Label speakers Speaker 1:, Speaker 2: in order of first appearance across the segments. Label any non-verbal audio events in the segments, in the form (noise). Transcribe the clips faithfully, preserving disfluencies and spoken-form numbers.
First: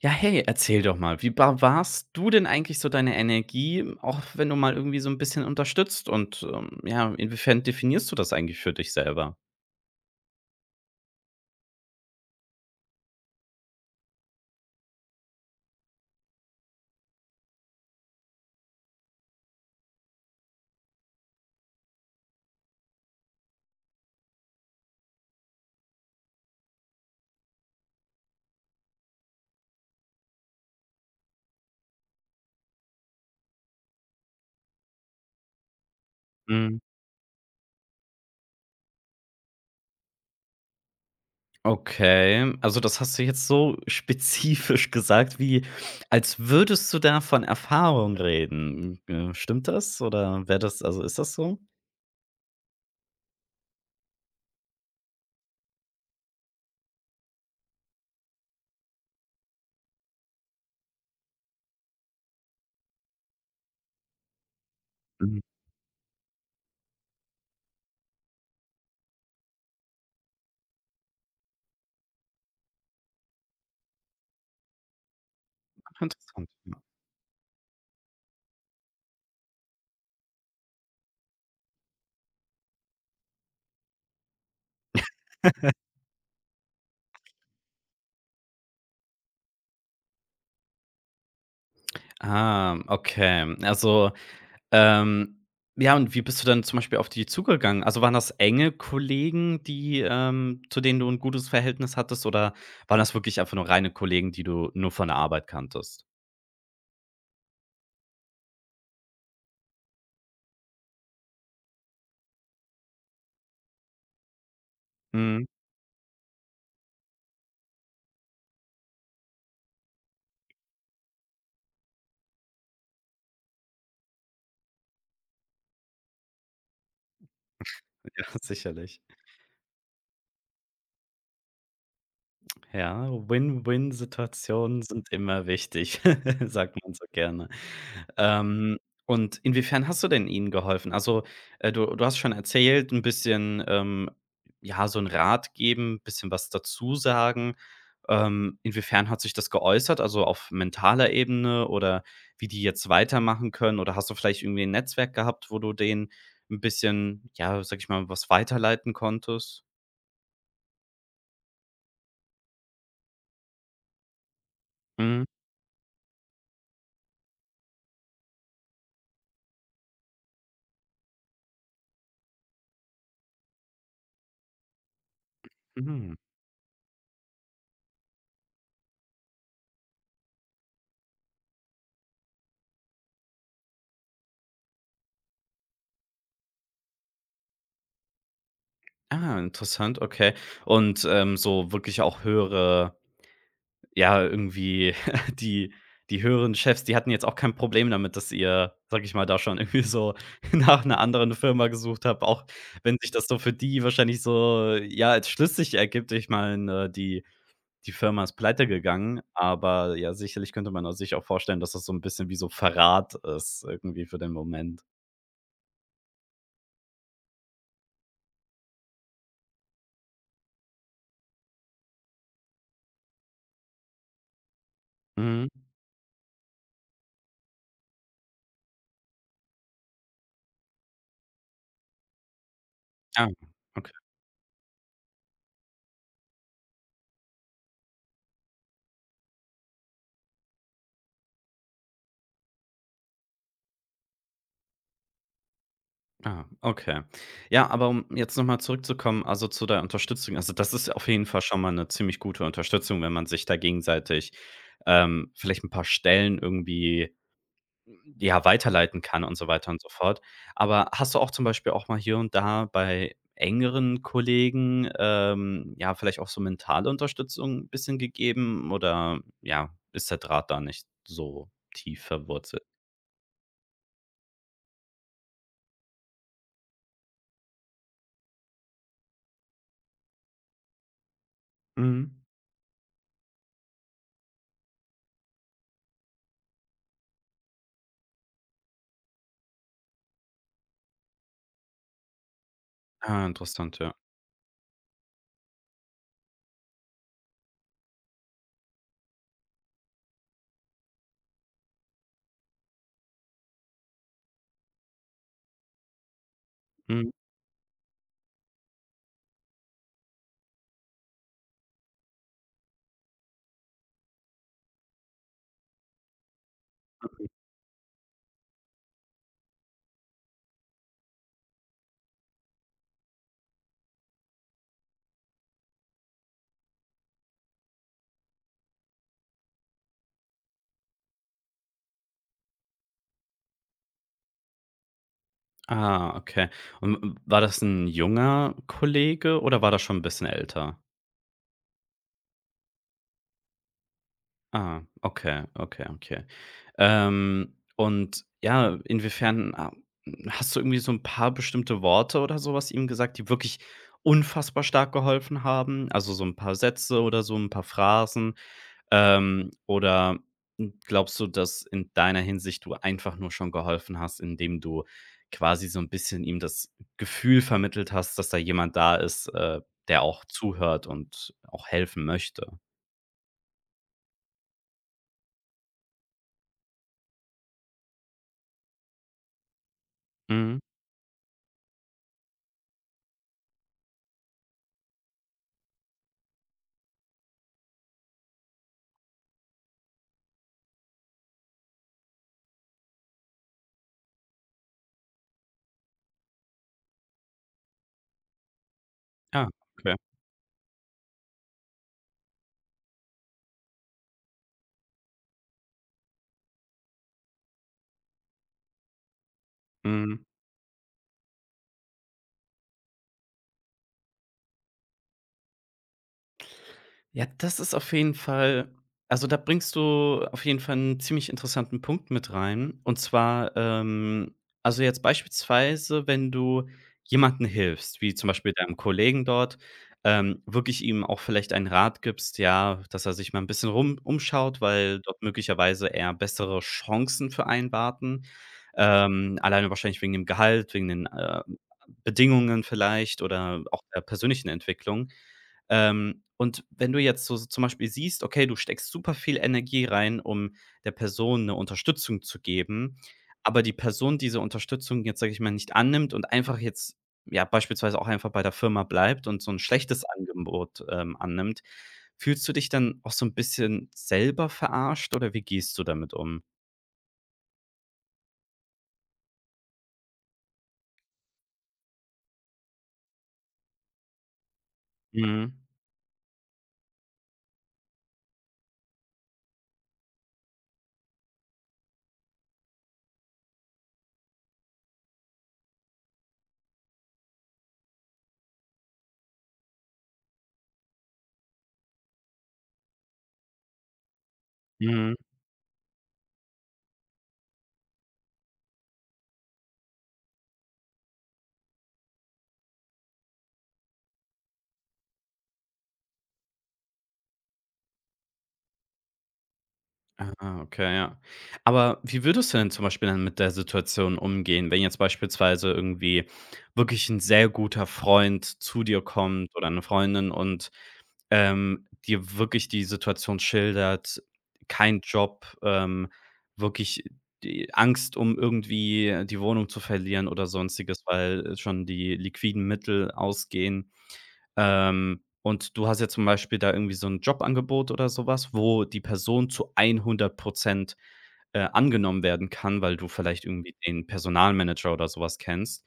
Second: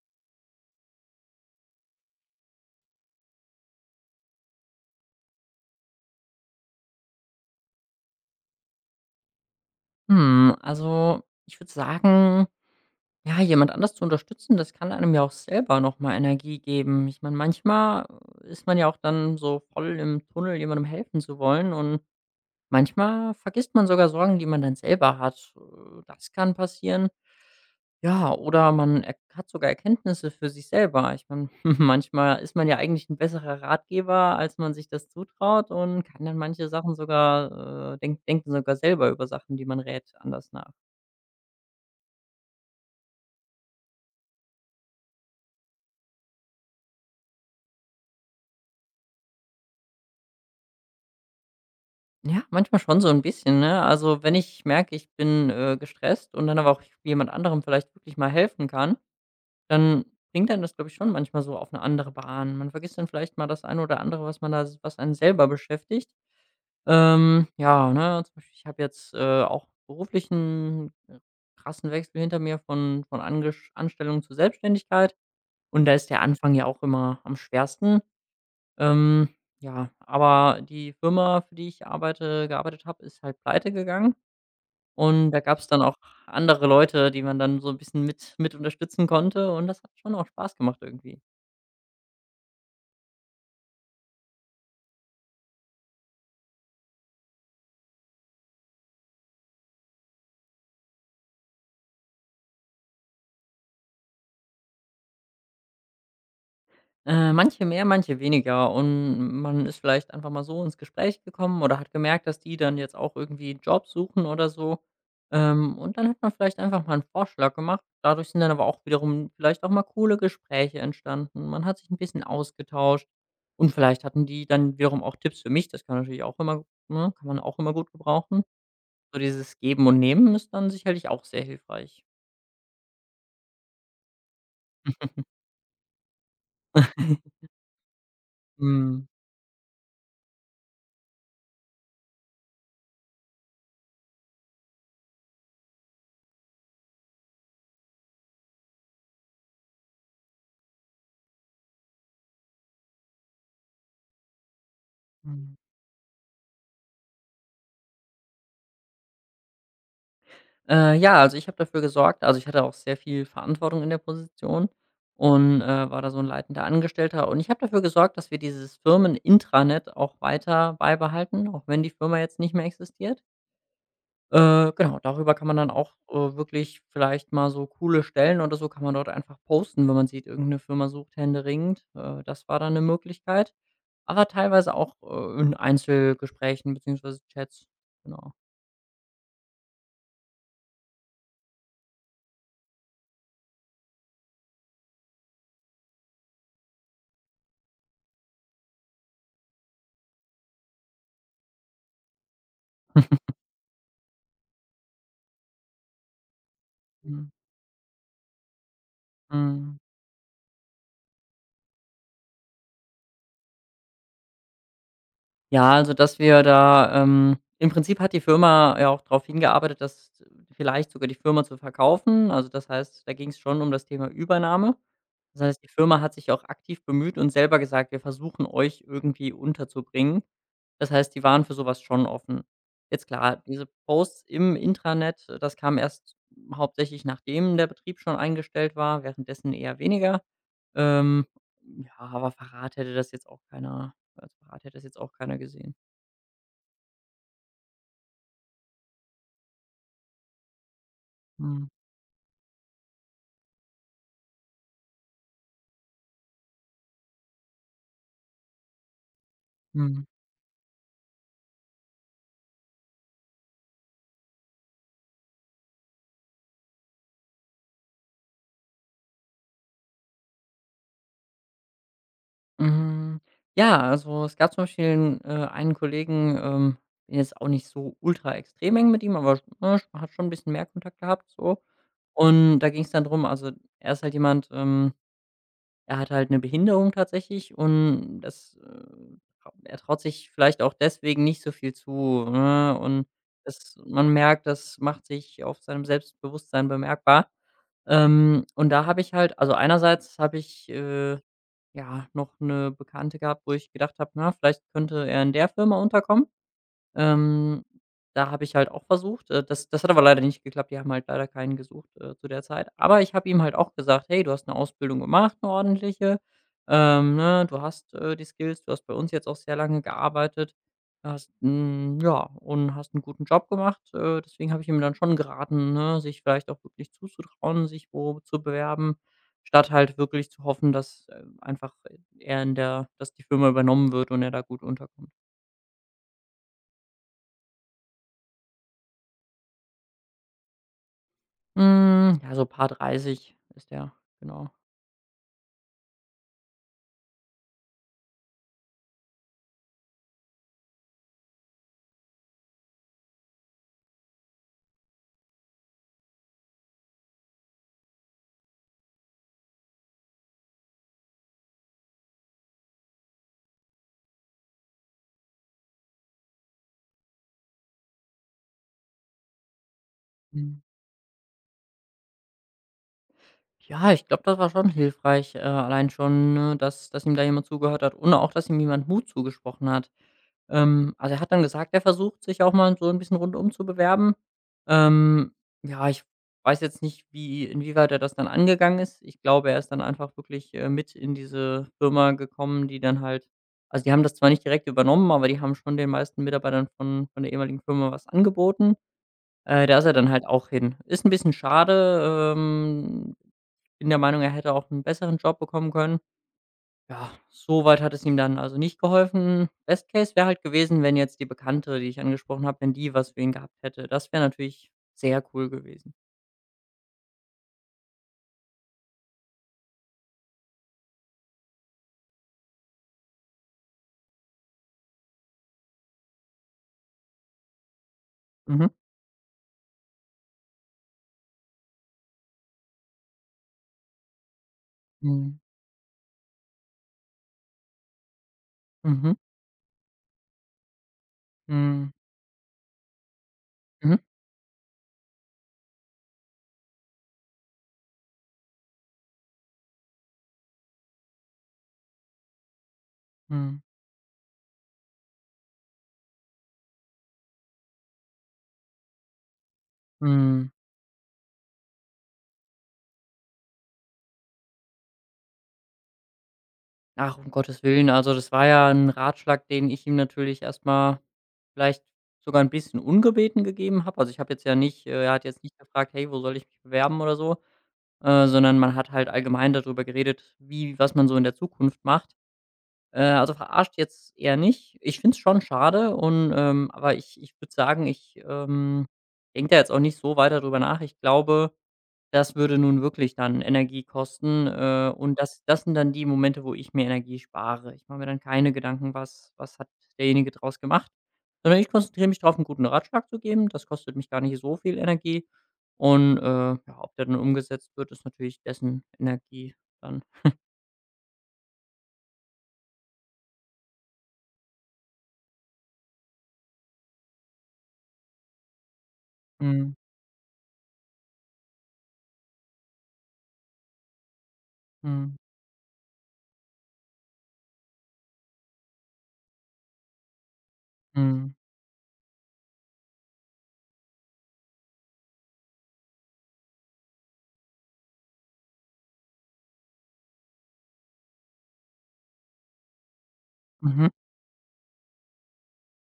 Speaker 1: Ja, hey, erzähl doch mal, wie ba- warst du denn eigentlich so deine Energie, auch wenn du mal irgendwie so ein bisschen unterstützt und, ähm, ja, inwiefern definierst du das eigentlich für dich selber?
Speaker 2: Hm, also ich würde sagen, ja, jemand anders zu unterstützen, das kann einem ja auch selber nochmal Energie geben. Ich meine, manchmal äh, ist man ja auch dann so voll im Tunnel, jemandem helfen zu wollen, und manchmal vergisst man sogar Sorgen, die man dann selber hat. Äh, Das kann passieren. Ja, oder man er hat sogar Erkenntnisse für sich selber. Ich meine, (laughs) manchmal ist man ja eigentlich ein besserer Ratgeber, als man sich das zutraut, und kann dann manche
Speaker 1: Mhm.
Speaker 2: Sachen sogar, äh, denk denken sogar selber über Sachen, die man rät, anders nach.
Speaker 1: Okay, also das hast du jetzt so (laughs) spezifisch gesagt, wie als würdest du da von Erfahrung reden. Äh, stimmt das oder wäre das, also, ist das so?
Speaker 2: Ja, manchmal schon so ein bisschen, ne? Also, wenn ich merke, ich bin, äh, gestresst und dann aber auch jemand anderem vielleicht wirklich mal helfen kann, dann bringt dann das, glaube ich, schon manchmal so auf eine andere Bahn. Man vergisst dann vielleicht mal das eine oder andere, was man da s was einen
Speaker 1: Mhm.
Speaker 2: selber beschäftigt. Ähm, ja, ne, zum Beispiel, ich habe jetzt, äh, auch beruflichen äh, krassen Wechsel hinter mir von von Angesch Anstellung zur Selbstständigkeit, und da ist der
Speaker 1: Interessant,
Speaker 2: Anfang ja
Speaker 1: ja.
Speaker 2: auch immer am schwersten. Ähm, ja, aber die Firma, für die ich arbeite gearbeitet habe, ist halt pleite gegangen, und da gab es dann
Speaker 1: (laughs)
Speaker 2: auch andere Leute, die man dann so ein bisschen mit mit unterstützen konnte, und das hat schon auch Spaß gemacht irgendwie.
Speaker 1: Ah, okay. Also, Ähm, ja, und wie bist du denn zum Beispiel auf die zugegangen? Also, waren das enge Kollegen, die ähm, zu denen du ein gutes Verhältnis hattest, oder waren das wirklich einfach nur reine Kollegen, die du nur von der Arbeit kanntest?
Speaker 2: Äh, manche mehr, manche weniger. Und man ist vielleicht einfach mal so ins Gespräch gekommen oder hat gemerkt, dass die dann jetzt auch irgendwie Jobs suchen oder so.
Speaker 1: Mhm,
Speaker 2: Ähm, und dann hat man vielleicht einfach mal einen Vorschlag gemacht. Dadurch sind dann aber auch wiederum vielleicht auch mal coole Gespräche entstanden. Man hat sich ein bisschen ausgetauscht. Und vielleicht hatten die dann wiederum auch Tipps für mich. Das kann natürlich auch immer, ne, kann man auch immer gut
Speaker 1: ja,
Speaker 2: gebrauchen.
Speaker 1: (laughs) sicherlich.
Speaker 2: So, dieses Geben und Nehmen ist dann sicherlich auch sehr hilfreich.
Speaker 1: Ja, Win-Win-Situationen sind immer wichtig, (laughs) sagt man so gerne.
Speaker 2: (laughs)
Speaker 1: Ähm,
Speaker 2: Mhm.
Speaker 1: und inwiefern hast du denn ihnen geholfen? Also, äh, du du hast schon erzählt, ein bisschen, ähm, ja, so einen Rat geben, ein bisschen was dazu sagen. Ähm, inwiefern hat sich das geäußert? Also, auf mentaler Ebene oder wie die jetzt weitermachen können? Oder hast du vielleicht irgendwie ein Netzwerk gehabt, wo du denen ein bisschen, ja, sag ich mal, was weiterleiten konntest?
Speaker 2: Äh, ja, also ich habe dafür gesorgt, also ich hatte auch sehr viel Verantwortung in der Position
Speaker 1: Mhm.
Speaker 2: und, äh, war da so ein leitender Angestellter. Und ich habe dafür gesorgt, dass wir dieses Firmen-Intranet auch weiter beibehalten, auch wenn die Firma jetzt nicht mehr existiert. Äh, genau, darüber kann man dann auch,
Speaker 1: Mhm.
Speaker 2: äh, wirklich vielleicht mal so coole Stellen oder so kann man dort einfach posten, wenn man sieht, irgendeine Firma sucht händeringend. Äh, das war dann eine Möglichkeit, aber teilweise auch, äh, in Einzelgesprächen beziehungsweise Chats, genau.
Speaker 1: Ah, interessant, okay. Und, ähm, so wirklich auch höhere, ja, irgendwie (laughs) die die höheren Chefs, die hatten jetzt auch kein Problem damit, dass ihr, sage ich mal, da schon irgendwie so (laughs) nach einer anderen Firma gesucht habt, auch wenn sich das so für die wahrscheinlich so, ja, als schlüssig ergibt. Ich meine, äh, die
Speaker 2: Mhm.
Speaker 1: die Firma ist pleite gegangen.
Speaker 2: Mhm.
Speaker 1: Aber ja, sicherlich könnte man auch sich auch vorstellen, dass das so ein bisschen wie so Verrat ist irgendwie für den Moment.
Speaker 2: Ja, also, dass wir da, ähm, im Prinzip hat die Firma ja auch darauf hingearbeitet, dass vielleicht sogar die Firma zu verkaufen. Also, das heißt, da ging es schon um das Thema Übernahme. Das
Speaker 1: Mhm.
Speaker 2: heißt, die Firma hat sich auch aktiv bemüht und selber gesagt: „Wir versuchen, euch irgendwie unterzubringen.“ Das heißt, die waren für sowas schon offen. Jetzt
Speaker 1: Ah,
Speaker 2: klar, diese
Speaker 1: okay.
Speaker 2: Posts im Intranet, äh, das kam erst hauptsächlich, nachdem der Betrieb schon eingestellt war, währenddessen eher weniger. Ähm, ja, aber Verrat hätte das jetzt auch keiner, also, Verrat hätte das jetzt auch keiner gesehen.
Speaker 1: Ah, okay. Ja, aber um jetzt noch mal zurückzukommen, also zu der Unterstützung. Also, das ist auf jeden Fall schon
Speaker 2: Mhm,
Speaker 1: mal eine ziemlich gute Unterstützung, wenn man sich da gegenseitig, ähm, vielleicht ein paar Stellen irgendwie, ja, weiterleiten kann und so weiter und so
Speaker 2: mhm.
Speaker 1: fort. Aber hast du auch zum Beispiel auch mal hier und da bei engeren Kollegen, ähm, ja, vielleicht auch so mentale Unterstützung ein bisschen gegeben oder, ja, ist der Draht da nicht so tief verwurzelt?
Speaker 2: Hm, mhm. Ja, also, es gab zum Beispiel 'n äh, einen Kollegen, ähm, bin jetzt auch nicht so ultra extrem eng mit ihm, aber sch ne, sch hat schon ein bisschen mehr Kontakt gehabt so.
Speaker 1: Mhm.
Speaker 2: Und da ging es dann drum, also, er ist halt jemand, ähm. Er hat halt eine Behinderung tatsächlich, und das, äh er traut sich vielleicht auch deswegen nicht so viel zu, ne? Und
Speaker 1: Ah,
Speaker 2: das,
Speaker 1: interessant, ja.
Speaker 2: man merkt, das macht sich auf seinem Selbstbewusstsein bemerkbar. Ähm, und da habe ich halt, also einerseits habe ich, äh, ja, noch eine Bekannte gehabt, wo ich gedacht habe: „Na, vielleicht könnte er in der Firma unterkommen.“
Speaker 1: Mhm.
Speaker 2: ähm, Da habe ich halt auch versucht, äh, das das hat aber leider nicht geklappt. Die haben halt leider keinen gesucht, äh, zu der Zeit. Aber ich habe ihm halt auch gesagt: „Hey, du hast eine Ausbildung gemacht, eine ordentliche, ähm, ne? Du hast, äh, die Skills, du hast bei uns jetzt auch sehr lange gearbeitet, hast 'n ja, und hast einen guten Job gemacht.“ Äh, deswegen habe ich ihm dann schon geraten, ne, sich vielleicht auch wirklich zuzutrauen, sich wo zu bewerben, statt halt wirklich zu hoffen, dass, äh, einfach äh, er in der dass die Firma übernommen wird und er da gut unterkommt.
Speaker 1: Ah, okay. Und war das ein junger Kollege oder war das schon ein bisschen älter?
Speaker 2: Hm, ja, so paar dreißig ist der, genau.
Speaker 1: Ah, okay, okay, okay. Ähm, und ja, inwiefern, ah, hast du irgendwie so ein paar bestimmte Worte oder so was ihm gesagt, die wirklich unfassbar stark geholfen haben? Also, so ein paar Sätze oder so ein paar Phrasen. Ähm, oder glaubst du, dass in deiner Hinsicht du einfach nur schon geholfen hast, indem du quasi so ein bisschen ihm das Gefühl vermittelt hast, dass da jemand da ist, äh, der auch
Speaker 2: Mhm.
Speaker 1: zuhört und auch helfen möchte?
Speaker 2: Ja, ich glaube, das war schon hilfreich, äh, allein schon, ne, dass dass ihm da jemand zugehört hat und auch, dass ihm jemand Mut zugesprochen hat.
Speaker 1: Mhm.
Speaker 2: Ähm, also, er hat dann gesagt, er versucht sich auch mal so ein bisschen rundum zu bewerben. Ähm, ja, ich weiß jetzt nicht, wie inwieweit er das dann angegangen ist. Ich glaube, er ist dann einfach wirklich, äh, mit in diese Firma gekommen, die dann halt, also, die haben das zwar nicht direkt übernommen, aber die haben schon den meisten Mitarbeitern von von der ehemaligen Firma was angeboten.
Speaker 1: Ja,
Speaker 2: Äh, da ist er
Speaker 1: okay.
Speaker 2: dann halt auch hin. Ist ein bisschen schade, ähm, bin der Meinung, er hätte auch einen besseren Job bekommen können. Ja, so weit hat es ihm dann also nicht geholfen. Best Case
Speaker 1: Mhm.
Speaker 2: wäre halt gewesen, wenn jetzt die Bekannte, die ich angesprochen habe, wenn die was für ihn gehabt hätte. Das wäre natürlich sehr cool gewesen.
Speaker 1: Ja, das ist auf jeden Fall, also, da bringst du auf jeden Fall einen ziemlich interessanten Punkt mit rein. Und zwar, ähm also, jetzt beispielsweise, wenn du jemandem hilfst, wie zum Beispiel
Speaker 2: Mhm.
Speaker 1: deinem Kollegen dort, ähm, wirklich ihm auch vielleicht einen Rat gibst, ja, dass er sich mal ein bisschen rum umschaut, weil dort
Speaker 2: Mhm.
Speaker 1: möglicherweise eher bessere Chancen für einen warten.
Speaker 2: Mhm.
Speaker 1: Ähm, alleine wahrscheinlich wegen dem Gehalt, wegen den, äh,
Speaker 2: Mhm.
Speaker 1: Bedingungen vielleicht oder auch
Speaker 2: Mhm.
Speaker 1: der persönlichen Entwicklung. Ähm, und wenn du jetzt so so zum Beispiel siehst, okay, du steckst super viel Energie rein, um der Person eine Unterstützung zu geben,
Speaker 2: Mhm.
Speaker 1: aber die Person diese Unterstützung jetzt, sage ich mal, nicht annimmt und einfach jetzt, ja, beispielsweise auch einfach bei der Firma bleibt und so ein schlechtes
Speaker 2: Mhm.
Speaker 1: Angebot, ähm, annimmt, fühlst du dich dann auch so ein bisschen selber verarscht oder wie gehst du damit um?
Speaker 2: Ach, um Gottes Willen. Also, das war ja ein Ratschlag, den ich ihm natürlich erstmal vielleicht sogar ein bisschen ungebeten gegeben habe. Also, ich habe jetzt ja nicht, äh, er hat jetzt
Speaker 1: Mhm.
Speaker 2: nicht gefragt: „Hey, wo soll ich mich bewerben?“ oder so, äh, sondern man hat halt allgemein darüber geredet, wie was man so in der Zukunft macht. Äh, also, verarscht jetzt eher nicht. Ich finde es schon schade und, ähm, aber ich ich würde sagen, ich, ähm, denke da jetzt auch nicht so weiter drüber nach. Ich glaube, das würde nun wirklich dann Energie kosten, äh,
Speaker 1: Mhm.
Speaker 2: und das das sind dann die Momente, wo ich mir Energie spare. Ich mache mir dann keine Gedanken, was was hat derjenige draus gemacht, sondern ich konzentriere mich darauf, einen guten Ratschlag zu geben. Das kostet mich gar nicht so viel Energie, und, äh, ja, ob der dann umgesetzt wird, ist natürlich dessen Energie dann.
Speaker 1: Ah, okay, ja. Aber wie würdest du denn zum Beispiel dann mit der Situation umgehen, wenn jetzt beispielsweise irgendwie wirklich ein sehr guter Freund zu dir kommt oder
Speaker 2: Mhm,
Speaker 1: eine Freundin und, ähm, dir wirklich die Situation schildert, kein
Speaker 2: mhm,
Speaker 1: Job, ähm, wirklich die Angst, um irgendwie die Wohnung zu verlieren oder Sonstiges,
Speaker 2: mhm,
Speaker 1: weil schon die liquiden Mittel ausgehen? Ähm, und du hast jetzt zum Beispiel da irgendwie so ein Jobangebot oder sowas, wo die Person zu hundert äh, angenommen werden kann, weil du vielleicht irgendwie
Speaker 2: mhm,
Speaker 1: den Personalmanager oder sowas kennst.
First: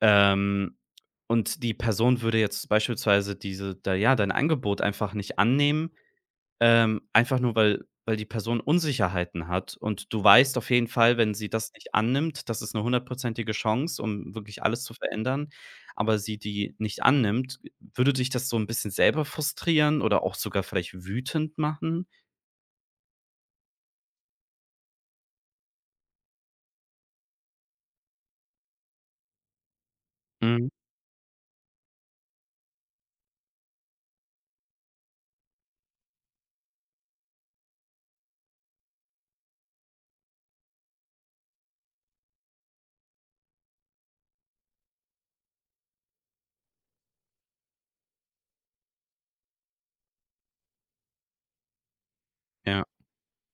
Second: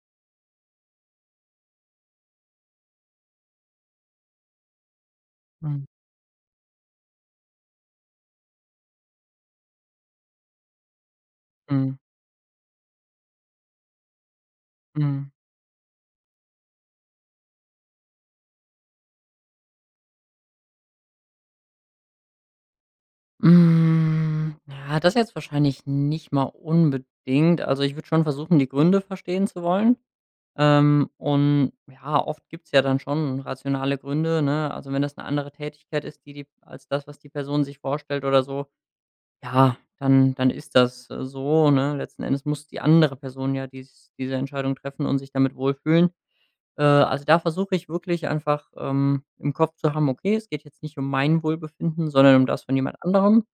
Speaker 1: Ähm, und die Person würde jetzt beispielsweise diese, da ja, dein Angebot einfach nicht
Speaker 2: mhm,
Speaker 1: annehmen, ähm, einfach nur, weil weil die Person Unsicherheiten hat und du weißt auf jeden Fall, wenn sie das nicht
Speaker 2: mhm,
Speaker 1: annimmt, das ist eine hundertprozentige Chance, um wirklich alles zu
Speaker 2: mhm.
Speaker 1: verändern, aber sie die nicht annimmt, würde dich das so ein bisschen selber frustrieren oder auch sogar vielleicht wütend machen?
Speaker 2: Hm, ja, das jetzt wahrscheinlich nicht mal unbedingt. Also, ich würde schon versuchen, die Gründe verstehen zu wollen.
Speaker 1: Mhm,
Speaker 2: Ähm, und ja, oft gibt's ja dann schon rationale Gründe, ne? Also, wenn das eine andere Tätigkeit ist, die die als das, was die Person sich vorstellt oder so, ja, dann dann ist das, äh, so, ne? Letzten Endes muss die andere Person ja dies diese Entscheidung treffen und sich damit wohlfühlen. Äh, also, da versuche ich wirklich einfach, ähm, im Kopf zu haben: „Okay, es geht jetzt nicht um mein Wohlbefinden, sondern um das von
Speaker 1: ja.
Speaker 2: jemand anderem.“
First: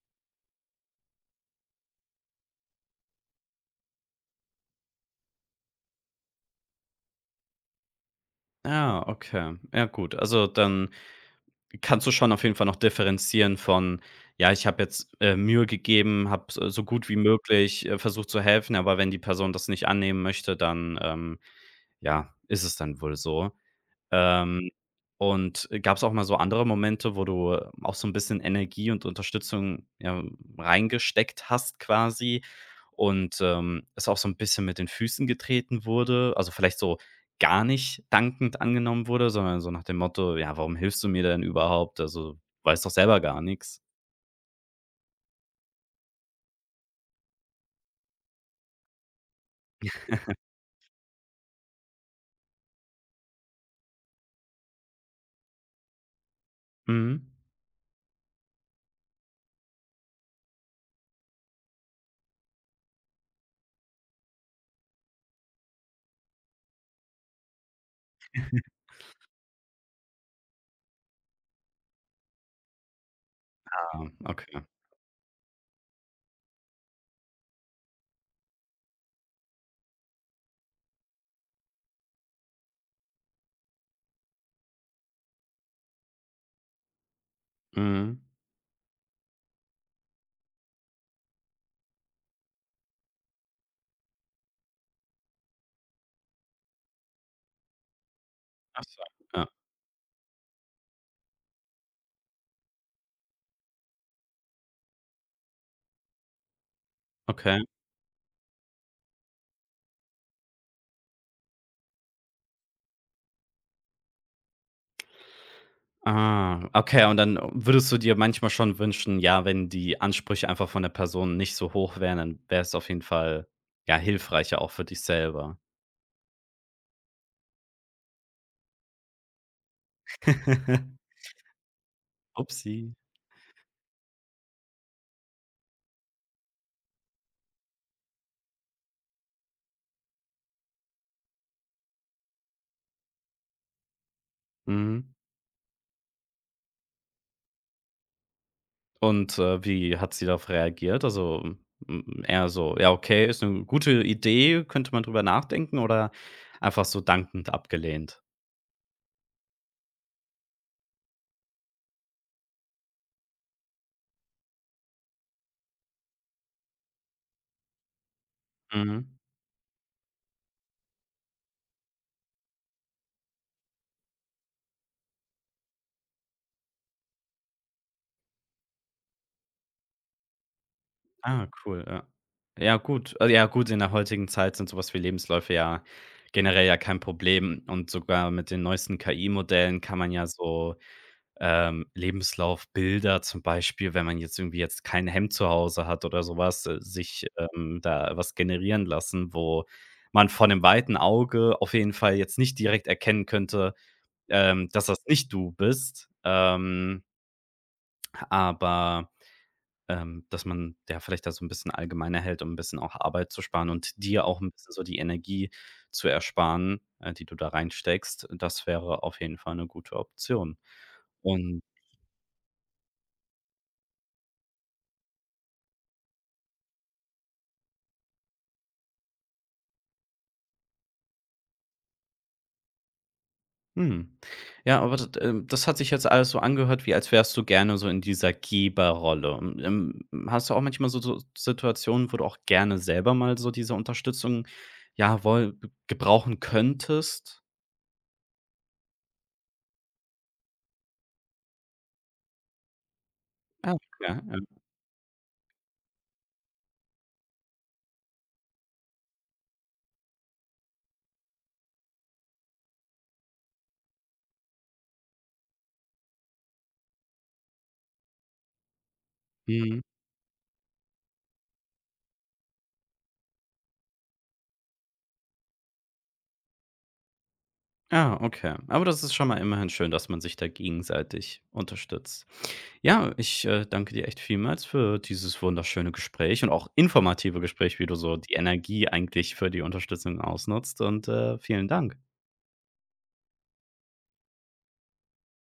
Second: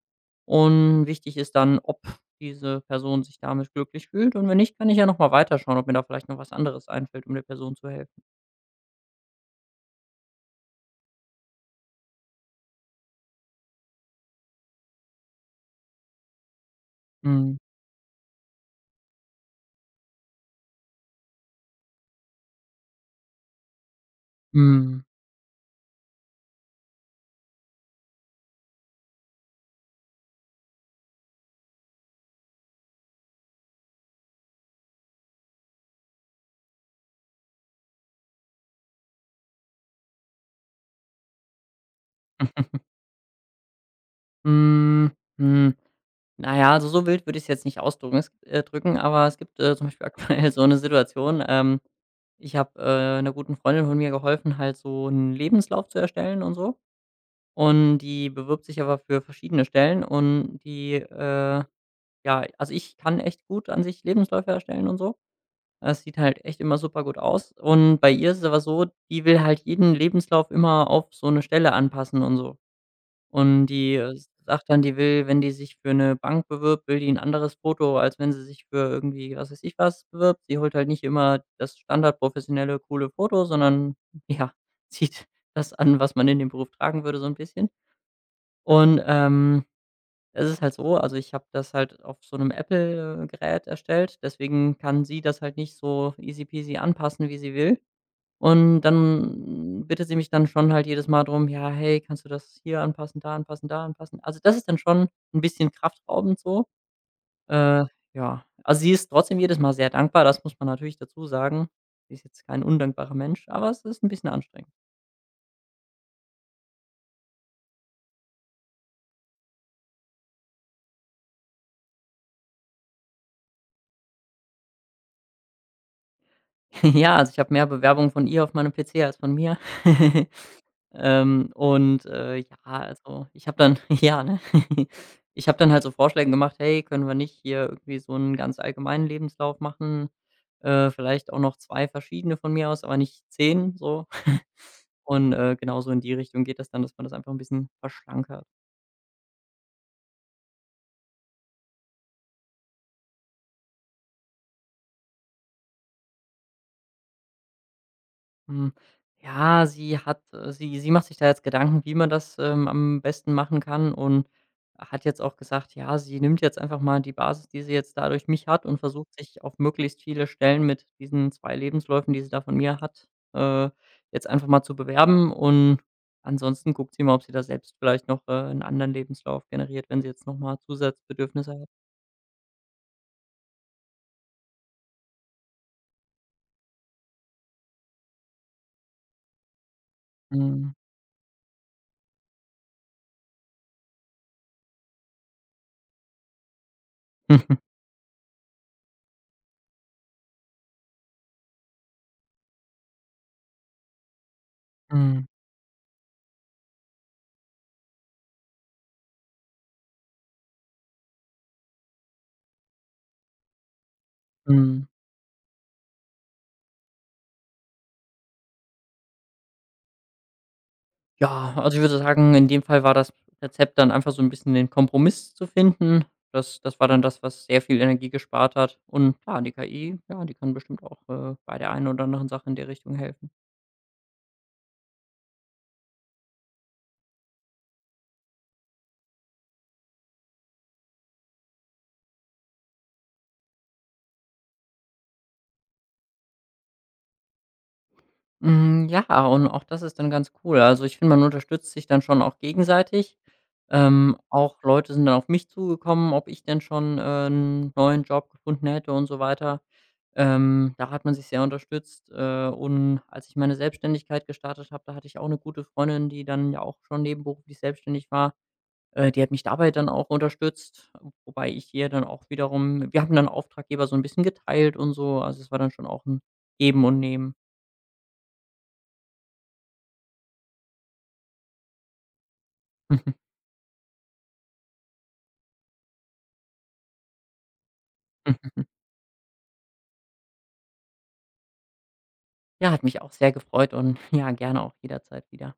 Speaker 2: Und wichtig ist dann, ob diese Person sich damit glücklich fühlt, und wenn nicht, kann ich ja noch mal weiterschauen, ob mir da vielleicht noch was anderes einfällt, um der Person zu helfen.
Speaker 1: Ah, okay. Ja gut, also dann kannst du schon auf jeden Fall noch differenzieren von: „Ja, ich habe jetzt, äh, Mühe gegeben, habe so so gut wie
Speaker 2: Mhm.
Speaker 1: möglich, äh, versucht zu helfen", aber wenn die Person das nicht annehmen möchte, dann, ähm Ja, ist es dann wohl so. Ähm,
Speaker 2: Mhm.
Speaker 1: und gab es auch mal so andere Momente, wo du, äh, auch so ein bisschen Energie und Unterstützung, ja, reingesteckt hast quasi und, ähm, es auch so ein bisschen mit den Füßen getreten wurde? Also, vielleicht so gar nicht dankend angenommen wurde, sondern so nach dem Motto: „Ja, warum hilfst du mir denn überhaupt? Also,
Speaker 2: (laughs)
Speaker 1: weiß doch selber gar nichts."
Speaker 2: Hm, hm. Na ja, also, so wild würde ich es jetzt nicht ausdrücken es äh, drücken, aber es gibt, äh, zum Beispiel (laughs) aktuell so eine Situation, ähm, ich habe, äh, 'ner guten Freundin von mir geholfen, halt so einen Lebenslauf zu erstellen und so.
Speaker 1: Mhm.
Speaker 2: Und die bewirbt sich aber für verschiedene Stellen, und die, äh ja, also, ich kann echt gut an sich Lebensläufe erstellen und so. Es sieht halt echt immer super gut aus. Und bei ihr ist es aber so, die will halt jeden Lebenslauf immer auf so eine Stelle anpassen und so. Und die,
Speaker 1: Ah,
Speaker 2: äh,
Speaker 1: okay.
Speaker 2: sagt dann, die will, wenn die sich für eine Bank bewirbt, will die ein anderes Foto, als wenn sie sich für irgendwie, was weiß ich was, bewirbt. Sie holt halt nicht immer das standardprofessionelle, coole Foto, sondern ja, (laughs) zieht das an, was man in dem Beruf tragen würde, so ein bisschen.
Speaker 1: Mhm.
Speaker 2: Und, ähm, es ist halt so, also ich habe das halt auf so einem Apple, äh, Gerät erstellt, deswegen kann sie das halt nicht so easy peasy anpassen, wie sie will. Und
Speaker 1: Ach so, ja,
Speaker 2: dann bittet sie mich dann schon halt jedes Mal drum: „Ja, hey, kannst du das hier anpassen, da anpassen, da anpassen?“ Also, das ist dann schon ein bisschen kraftraubend so.
Speaker 1: okay.
Speaker 2: Äh, ja, also sie ist trotzdem jedes Mal sehr dankbar, das muss man natürlich dazu sagen. Sie ist jetzt kein undankbarer Mensch, aber es ist ein bisschen anstrengend.
Speaker 1: Ah, okay, und dann würdest du dir manchmal schon wünschen, ja, wenn die Ansprüche einfach von der Person nicht so hoch wären, dann wäre es auf jeden Fall, ja, hilfreicher auch für dich selber.
Speaker 2: (laughs) Ja, also ich habe mehr Bewerbungen von ihr auf meinem P C als von mir. (laughs)
Speaker 1: (laughs)
Speaker 2: Ähm, und, äh, ja,
Speaker 1: Upsi.
Speaker 2: also, ich habe dann (laughs) ja, ne? (laughs) Ich habe dann halt so Vorschläge gemacht: „Hey, können wir nicht hier irgendwie so einen ganz allgemeinen Lebenslauf machen? Äh, vielleicht auch noch zwei verschiedene von mir aus, aber nicht zehn so.“ (laughs)
Speaker 1: Mhm.
Speaker 2: Und, äh, genau so in die Richtung geht das dann, dass man das einfach ein bisschen verschlankert.
Speaker 1: Und, äh, wie hat sie darauf reagiert? Also, hm, eher so: „Ja, okay, ist eine gute Idee, könnte man drüber nachdenken", oder einfach so dankend abgelehnt?
Speaker 2: Hm, ja, sie hat äh, sie sie macht sich da jetzt Gedanken, wie man das, ähm, am besten machen kann, und hat jetzt auch gesagt, ja, sie nimmt jetzt einfach mal die Basis, die sie jetzt da durch mich hat, und versucht
Speaker 1: Mhm.
Speaker 2: sich auf möglichst viele Stellen mit diesen zwei Lebensläufen, die sie da von mir hat, äh, jetzt einfach mal zu bewerben, und ansonsten guckt sie mal, ob sie da selbst vielleicht noch, äh, 'n anderen Lebenslauf generiert, wenn sie jetzt noch mal
Speaker 1: Ah,
Speaker 2: Zusatzbedürfnisse hat.
Speaker 1: cool, ja. Ja, gut. Also, ja, gut, in der heutigen Zeit sind sowas wie Lebensläufe ja generell ja kein Problem und sogar mit den neuesten K I-Modellen kann man ja
Speaker 2: Mhm.
Speaker 1: so, ähm, Lebenslaufbilder zum Beispiel, wenn man jetzt irgendwie jetzt kein Hemd zu Hause hat oder sowas, äh, sich, ähm, da was generieren lassen, wo man von dem weiten Auge auf jeden Fall jetzt nicht direkt erkennen könnte, ähm, dass das
Speaker 2: Mhm.
Speaker 1: nicht du bist. Ähm, aber, ähm, dass man ja vielleicht da so ein bisschen allgemeiner hält, um ein bisschen auch Arbeit zu sparen und dir auch ein bisschen so
Speaker 2: Mhm.
Speaker 1: die
Speaker 2: (laughs)
Speaker 1: Energie zu ersparen, äh, die du da reinsteckst. Das wäre auf jeden Fall eine gute Option.
Speaker 2: Ja,
Speaker 1: Und.
Speaker 2: also ich würde sagen, in dem Fall war das Rezept dann einfach so ein bisschen den Kompromiss zu finden. Das das war dann das, was sehr viel Energie gespart hat. Und klar, die K I, ja, die kann bestimmt auch, äh, bei der einen oder anderen Sache in der Richtung helfen.
Speaker 1: Mhm. Ja, aber d ähm, das hat sich jetzt alles so angehört, wie als wärst du gerne so in dieser Geberrolle. Ähm, hast du auch manchmal so so Situationen, wo du auch gerne selber mal so diese Unterstützung, ja, wohl gebrauchen könntest?
Speaker 2: Hm, ja, und auch das ist dann ganz cool. Also, ich finde, man unterstützt sich dann schon auch gegenseitig.
Speaker 1: Ah,
Speaker 2: Ähm,
Speaker 1: ja, ja.
Speaker 2: auch Leute sind dann auf mich zugekommen, ob ich denn schon, äh, 'n neuen Job gefunden hätte und so weiter. Ähm, da hat man sich sehr unterstützt, äh, und als ich meine Selbstständigkeit gestartet habe, da hatte ich auch eine gute Freundin, die dann ja auch schon nebenberuflich selbstständig war. Äh, die hat mich dabei
Speaker 1: Mhm.
Speaker 2: dann auch unterstützt, wobei ich ihr dann auch wiederum, wir haben dann Auftraggeber so ein bisschen geteilt und so. Also, es war dann schon auch ein Geben und Nehmen.
Speaker 1: Ah, okay. Aber das ist schon mal immerhin schön, dass man sich da gegenseitig unterstützt. Ja, ich, äh, danke dir echt vielmals für dieses wunderschöne Gespräch und auch informative Gespräch, wie du so die
Speaker 2: (laughs)
Speaker 1: Energie eigentlich für die Unterstützung ausnutzt und, äh, vielen Dank.
Speaker 2: Ja, hat mich auch sehr gefreut und (laughs) ja, gerne auch jederzeit wieder.